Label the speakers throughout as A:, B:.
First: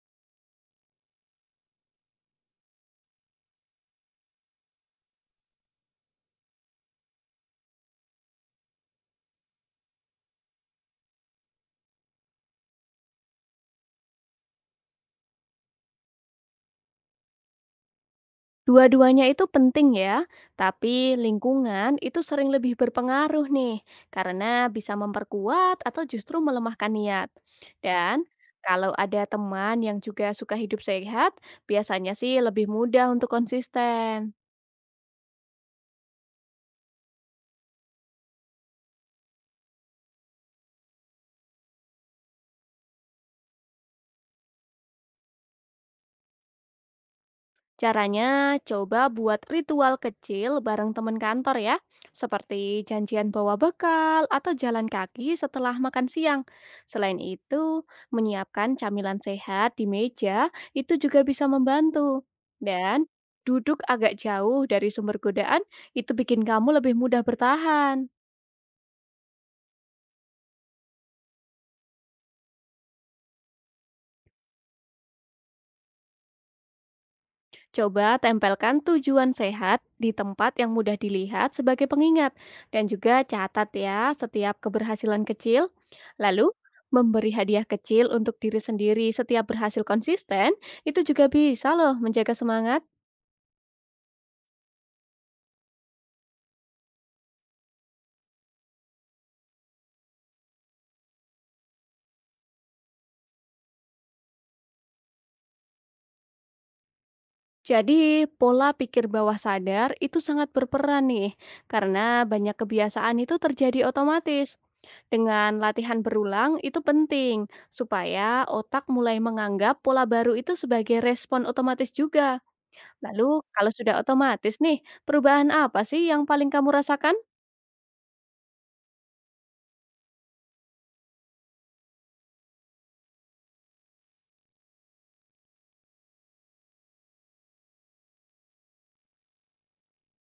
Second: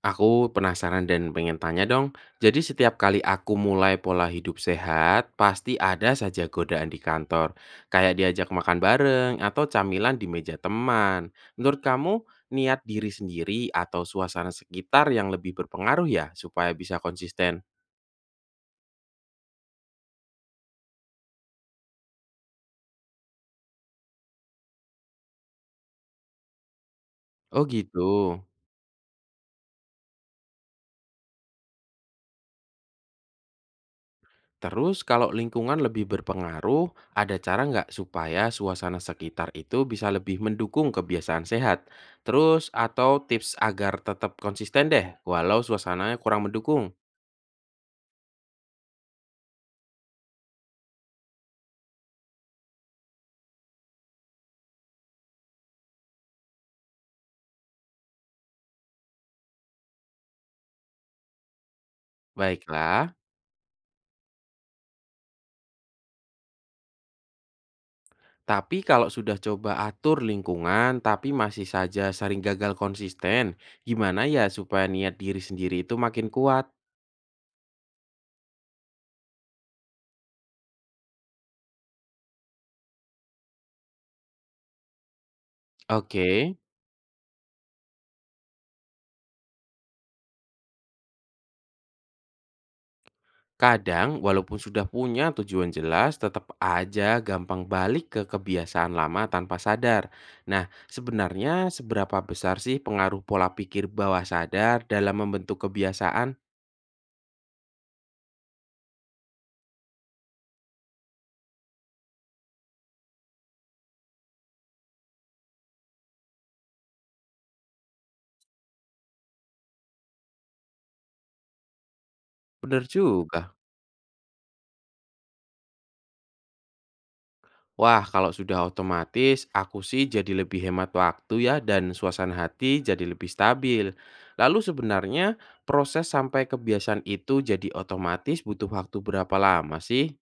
A: Aku penasaran dan pengen tanya dong. Jadi setiap kali aku mulai pola hidup sehat, pasti ada saja godaan di kantor. Kayak diajak makan bareng atau camilan di meja teman. Menurut kamu, niat diri sendiri atau suasana sekitar yang lebih berpengaruh ya supaya bisa konsisten?
B: Dua-duanya itu penting ya, tapi lingkungan itu sering lebih berpengaruh nih, karena bisa memperkuat atau justru melemahkan niat.
A: Oh gitu.
B: Dan kalau ada teman yang juga suka hidup sehat, biasanya sih lebih mudah untuk konsisten.
A: Terus kalau lingkungan lebih berpengaruh, ada cara nggak supaya suasana sekitar itu bisa lebih mendukung kebiasaan sehat? Terus atau tips agar tetap konsisten deh, walau suasananya kurang mendukung?
B: Caranya, coba buat ritual kecil bareng teman kantor ya, seperti janjian bawa bekal atau jalan kaki setelah makan siang. Selain itu, menyiapkan camilan sehat di meja itu juga bisa membantu. Dan
A: Baiklah,
B: duduk agak jauh dari sumber godaan itu bikin kamu lebih mudah bertahan.
A: tapi kalau sudah coba atur lingkungan tapi masih saja sering gagal konsisten, gimana ya supaya niat diri sendiri itu makin kuat?
B: Coba tempelkan tujuan sehat di tempat yang mudah dilihat sebagai pengingat dan juga catat ya setiap keberhasilan kecil. Lalu
A: Oke.
B: memberi hadiah kecil untuk diri sendiri setiap berhasil konsisten itu juga bisa loh menjaga semangat.
A: Kadang, walaupun sudah punya tujuan jelas, tetap aja gampang balik ke kebiasaan lama tanpa sadar. Nah, sebenarnya seberapa besar sih pengaruh pola pikir bawah sadar dalam membentuk kebiasaan?
B: Jadi, pola pikir bawah sadar itu sangat berperan nih, karena banyak kebiasaan itu terjadi otomatis. Dengan latihan berulang itu penting, supaya otak mulai menganggap pola baru itu sebagai respon otomatis juga.
A: Bener
B: Lalu,
A: juga.
B: kalau sudah otomatis nih, perubahan apa sih yang paling kamu rasakan?
A: Wah, kalau sudah otomatis, aku sih jadi lebih hemat waktu ya dan suasana hati jadi lebih stabil. Lalu sebenarnya proses sampai kebiasaan itu jadi otomatis butuh waktu berapa lama sih?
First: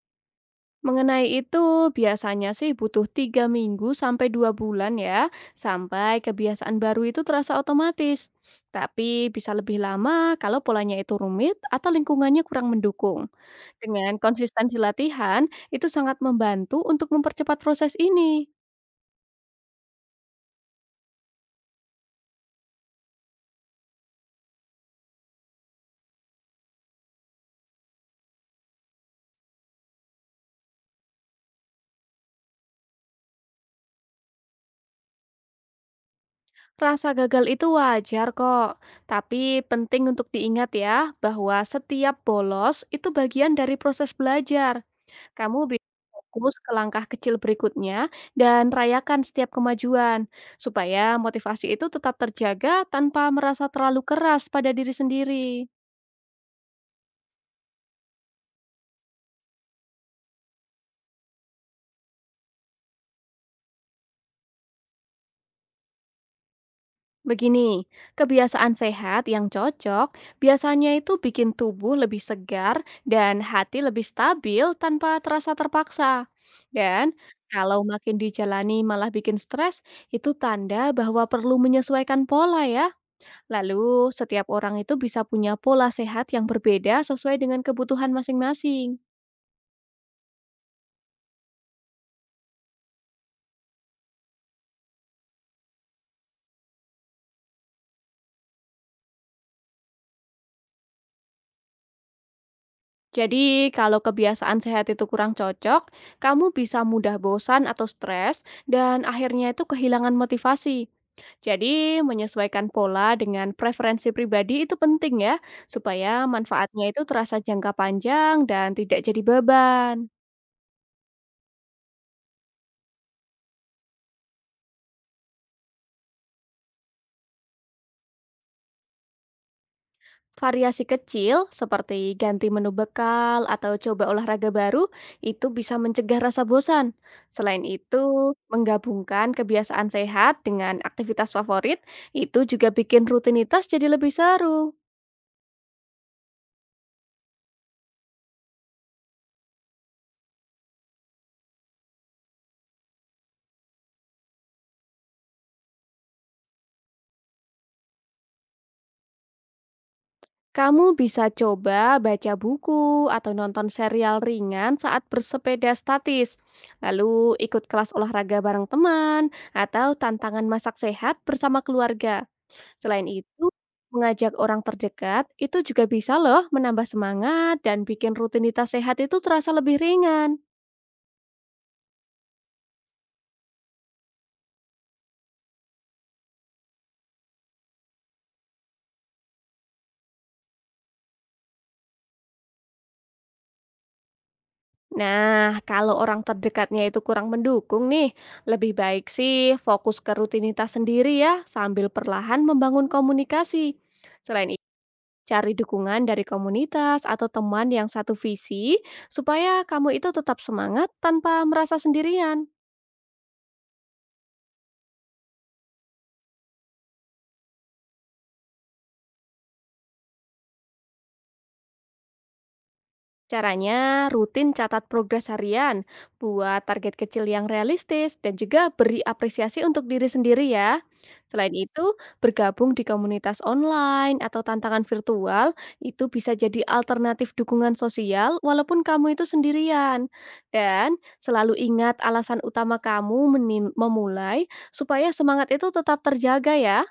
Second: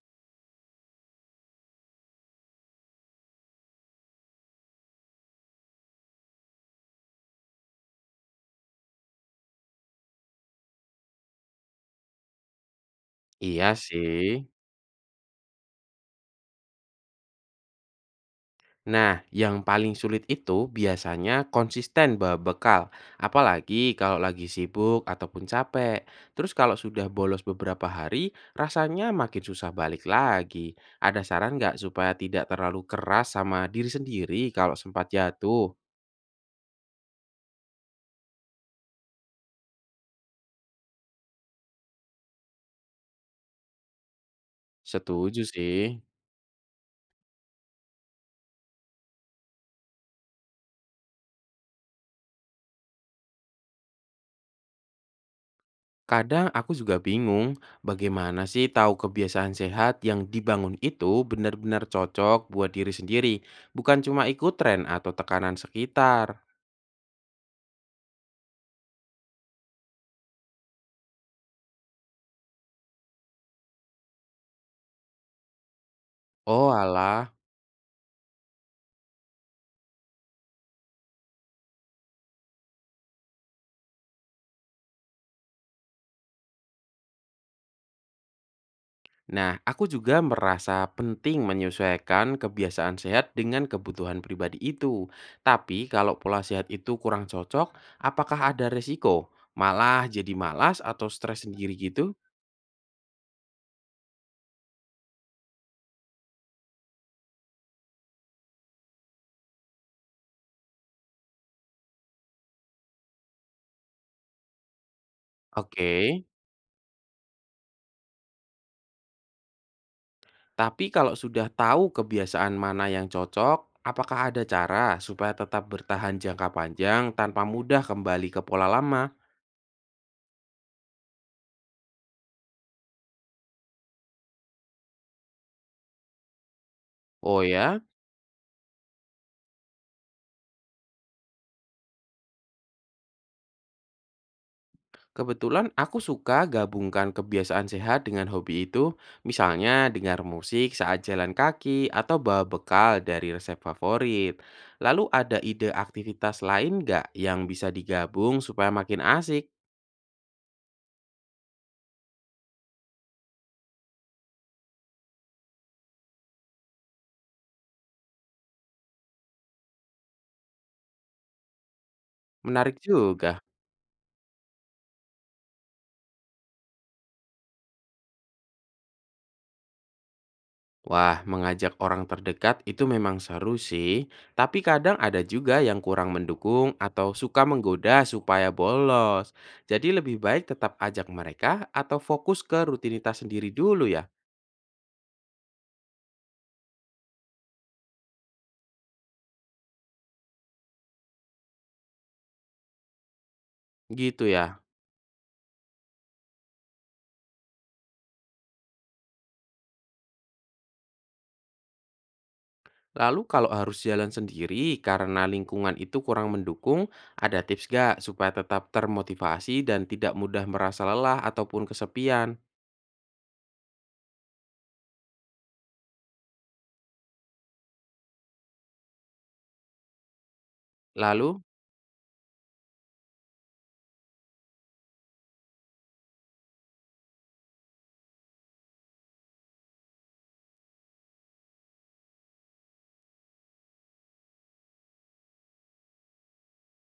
B: Mengenai itu, biasanya sih butuh 3 minggu sampai 2 bulan ya, sampai kebiasaan baru itu terasa otomatis. Tapi bisa lebih lama kalau polanya itu rumit atau lingkungannya kurang mendukung.
A: Iya
B: Dengan
A: sih.
B: konsistensi latihan, itu sangat membantu untuk mempercepat proses ini.
A: Nah, yang paling sulit itu biasanya konsisten bawa bekal, apalagi kalau lagi sibuk ataupun capek. Terus kalau sudah bolos beberapa hari, rasanya makin susah balik lagi. Ada saran nggak supaya tidak terlalu keras sama diri sendiri kalau sempat jatuh?
B: Rasa gagal itu wajar kok, tapi penting untuk diingat ya bahwa setiap bolos itu bagian dari proses belajar.
A: Setuju
B: Kamu
A: sih.
B: bisa fokus ke langkah kecil berikutnya dan rayakan setiap kemajuan, supaya motivasi itu tetap terjaga tanpa merasa terlalu keras pada diri sendiri.
A: Kadang aku juga bingung, bagaimana sih tahu kebiasaan sehat yang dibangun itu benar-benar cocok buat diri sendiri, bukan cuma ikut tren atau tekanan sekitar.
B: Begini, kebiasaan sehat yang cocok biasanya itu bikin tubuh lebih segar dan hati lebih stabil tanpa terasa terpaksa. Dan
A: Oalah.
B: kalau makin dijalani malah bikin stres, itu tanda bahwa perlu menyesuaikan pola ya. Lalu, setiap orang itu bisa punya pola sehat yang berbeda sesuai dengan kebutuhan masing-masing.
A: Nah, aku juga merasa penting menyesuaikan kebiasaan sehat dengan kebutuhan pribadi itu. Tapi kalau pola sehat itu kurang cocok, apakah ada resiko? Malah jadi malas atau stres sendiri gitu?
B: Jadi, kalau kebiasaan sehat itu kurang cocok, kamu bisa mudah bosan atau stres, dan akhirnya itu kehilangan motivasi. Jadi, menyesuaikan pola dengan preferensi pribadi itu penting ya,
A: Oke.
B: supaya manfaatnya itu terasa jangka panjang dan tidak jadi beban.
A: Tapi kalau sudah tahu kebiasaan mana yang cocok, apakah ada cara supaya tetap bertahan jangka panjang tanpa mudah kembali ke pola lama?
B: Variasi kecil seperti ganti menu bekal atau coba olahraga baru itu bisa mencegah rasa bosan.
A: Oh
B: Selain
A: ya?
B: itu, menggabungkan kebiasaan sehat dengan aktivitas favorit itu juga bikin rutinitas jadi lebih seru.
A: Kebetulan aku suka gabungkan kebiasaan sehat dengan hobi itu, misalnya dengar musik saat jalan kaki atau bawa bekal dari resep favorit. Lalu ada ide aktivitas lain nggak yang bisa digabung supaya makin asik?
B: Kamu bisa coba baca buku atau nonton serial ringan saat bersepeda statis. Lalu ikut kelas olahraga bareng teman atau tantangan masak sehat bersama keluarga.
A: Menarik
B: Selain
A: juga.
B: itu, mengajak orang terdekat itu juga bisa loh menambah semangat dan bikin rutinitas sehat itu terasa lebih ringan.
A: Wah, mengajak orang terdekat itu memang seru sih, tapi kadang ada juga yang kurang mendukung atau suka menggoda supaya bolos. Jadi lebih baik tetap ajak mereka atau fokus ke rutinitas sendiri dulu ya.
B: Nah, kalau orang terdekatnya itu kurang mendukung nih, lebih baik sih fokus ke rutinitas sendiri ya, sambil perlahan membangun komunikasi.
A: Gitu
B: Selain
A: ya.
B: itu, cari dukungan dari komunitas atau teman yang satu visi, supaya kamu itu tetap semangat tanpa merasa sendirian.
A: Lalu kalau harus jalan sendiri karena lingkungan itu kurang mendukung, ada tips gak supaya tetap termotivasi dan tidak mudah merasa lelah ataupun kesepian?
B: Caranya rutin catat progres harian, buat target kecil yang realistis, dan juga beri apresiasi untuk diri sendiri ya.
A: Lalu,
B: Selain itu, bergabung di komunitas online atau tantangan virtual itu bisa jadi alternatif dukungan sosial walaupun kamu itu sendirian. Dan selalu ingat alasan utama kamu memulai supaya semangat itu tetap terjaga ya.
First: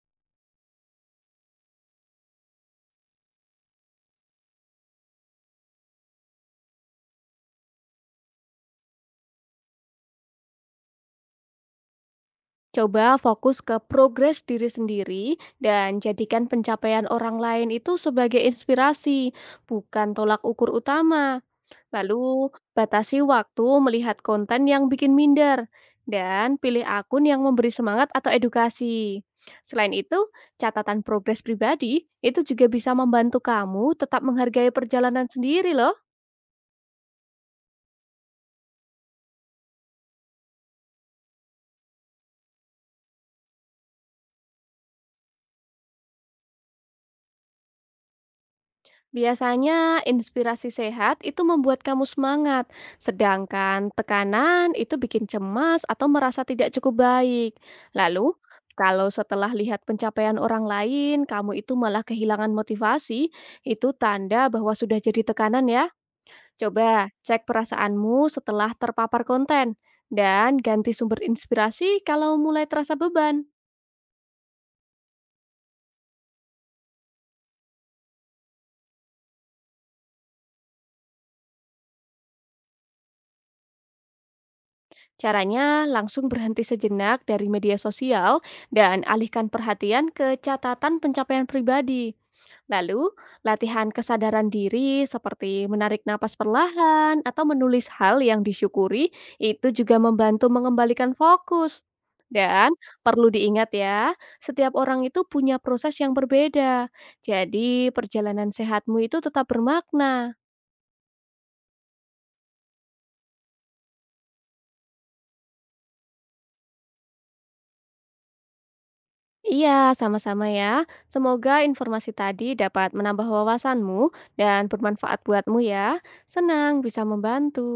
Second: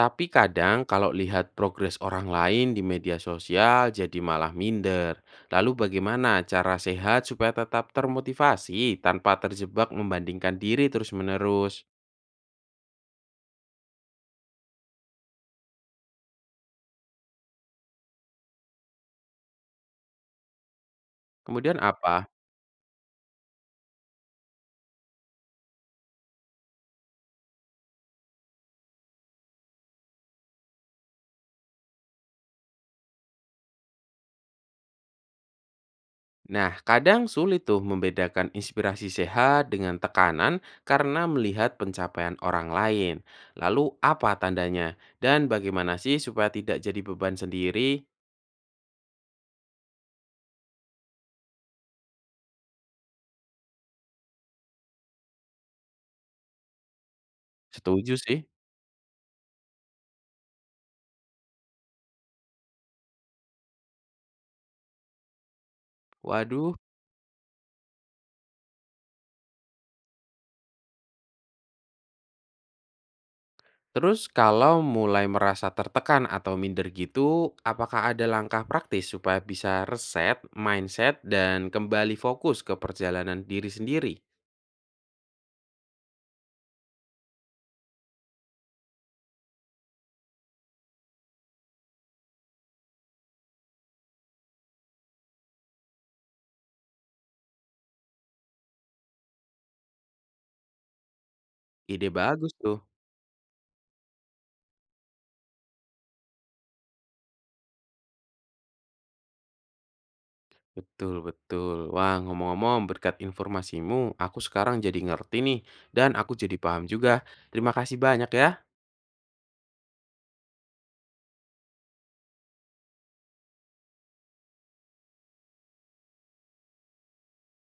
A: tapi kadang kalau lihat progres orang lain di media sosial jadi malah minder. Lalu bagaimana cara sehat supaya tetap termotivasi tanpa terjebak membandingkan diri terus-menerus?
B: Coba fokus ke progres diri sendiri dan jadikan pencapaian orang lain itu sebagai inspirasi, bukan tolak ukur utama.
A: Kemudian apa.
B: Lalu, batasi waktu melihat konten yang bikin minder dan pilih akun yang memberi semangat atau edukasi. Selain itu, catatan progres pribadi itu juga bisa membantu kamu tetap menghargai perjalanan sendiri loh.
A: Nah, kadang sulit tuh membedakan inspirasi sehat dengan tekanan karena melihat pencapaian orang lain. Lalu apa tandanya? Dan bagaimana sih supaya tidak jadi beban sendiri?
B: Biasanya inspirasi sehat itu membuat kamu semangat, sedangkan tekanan itu bikin cemas atau merasa tidak cukup baik.
A: Setuju
B: Lalu,
A: sih.
B: kalau setelah lihat pencapaian orang lain, kamu itu malah kehilangan motivasi, itu tanda bahwa sudah jadi tekanan ya.
A: Waduh.
B: Coba cek perasaanmu setelah terpapar konten dan ganti sumber inspirasi kalau mulai terasa beban.
A: Terus kalau mulai merasa tertekan atau minder gitu, apakah ada langkah praktis supaya bisa reset mindset dan kembali fokus ke perjalanan diri sendiri?
B: Caranya langsung berhenti sejenak dari media sosial dan alihkan perhatian ke catatan pencapaian pribadi. Lalu, latihan kesadaran diri seperti menarik napas perlahan atau menulis hal yang disyukuri itu juga membantu mengembalikan fokus.
A: Ide bagus
B: Dan
A: tuh.
B: perlu diingat ya, setiap orang itu punya proses yang berbeda. Jadi, perjalanan sehatmu itu tetap bermakna.
A: Betul, betul. Wah, ngomong-ngomong berkat informasimu, aku sekarang jadi ngerti nih, dan aku jadi paham juga. Terima kasih banyak ya.
B: Iya, sama-sama ya. Semoga informasi tadi dapat menambah wawasanmu dan bermanfaat buatmu ya. Senang bisa membantu.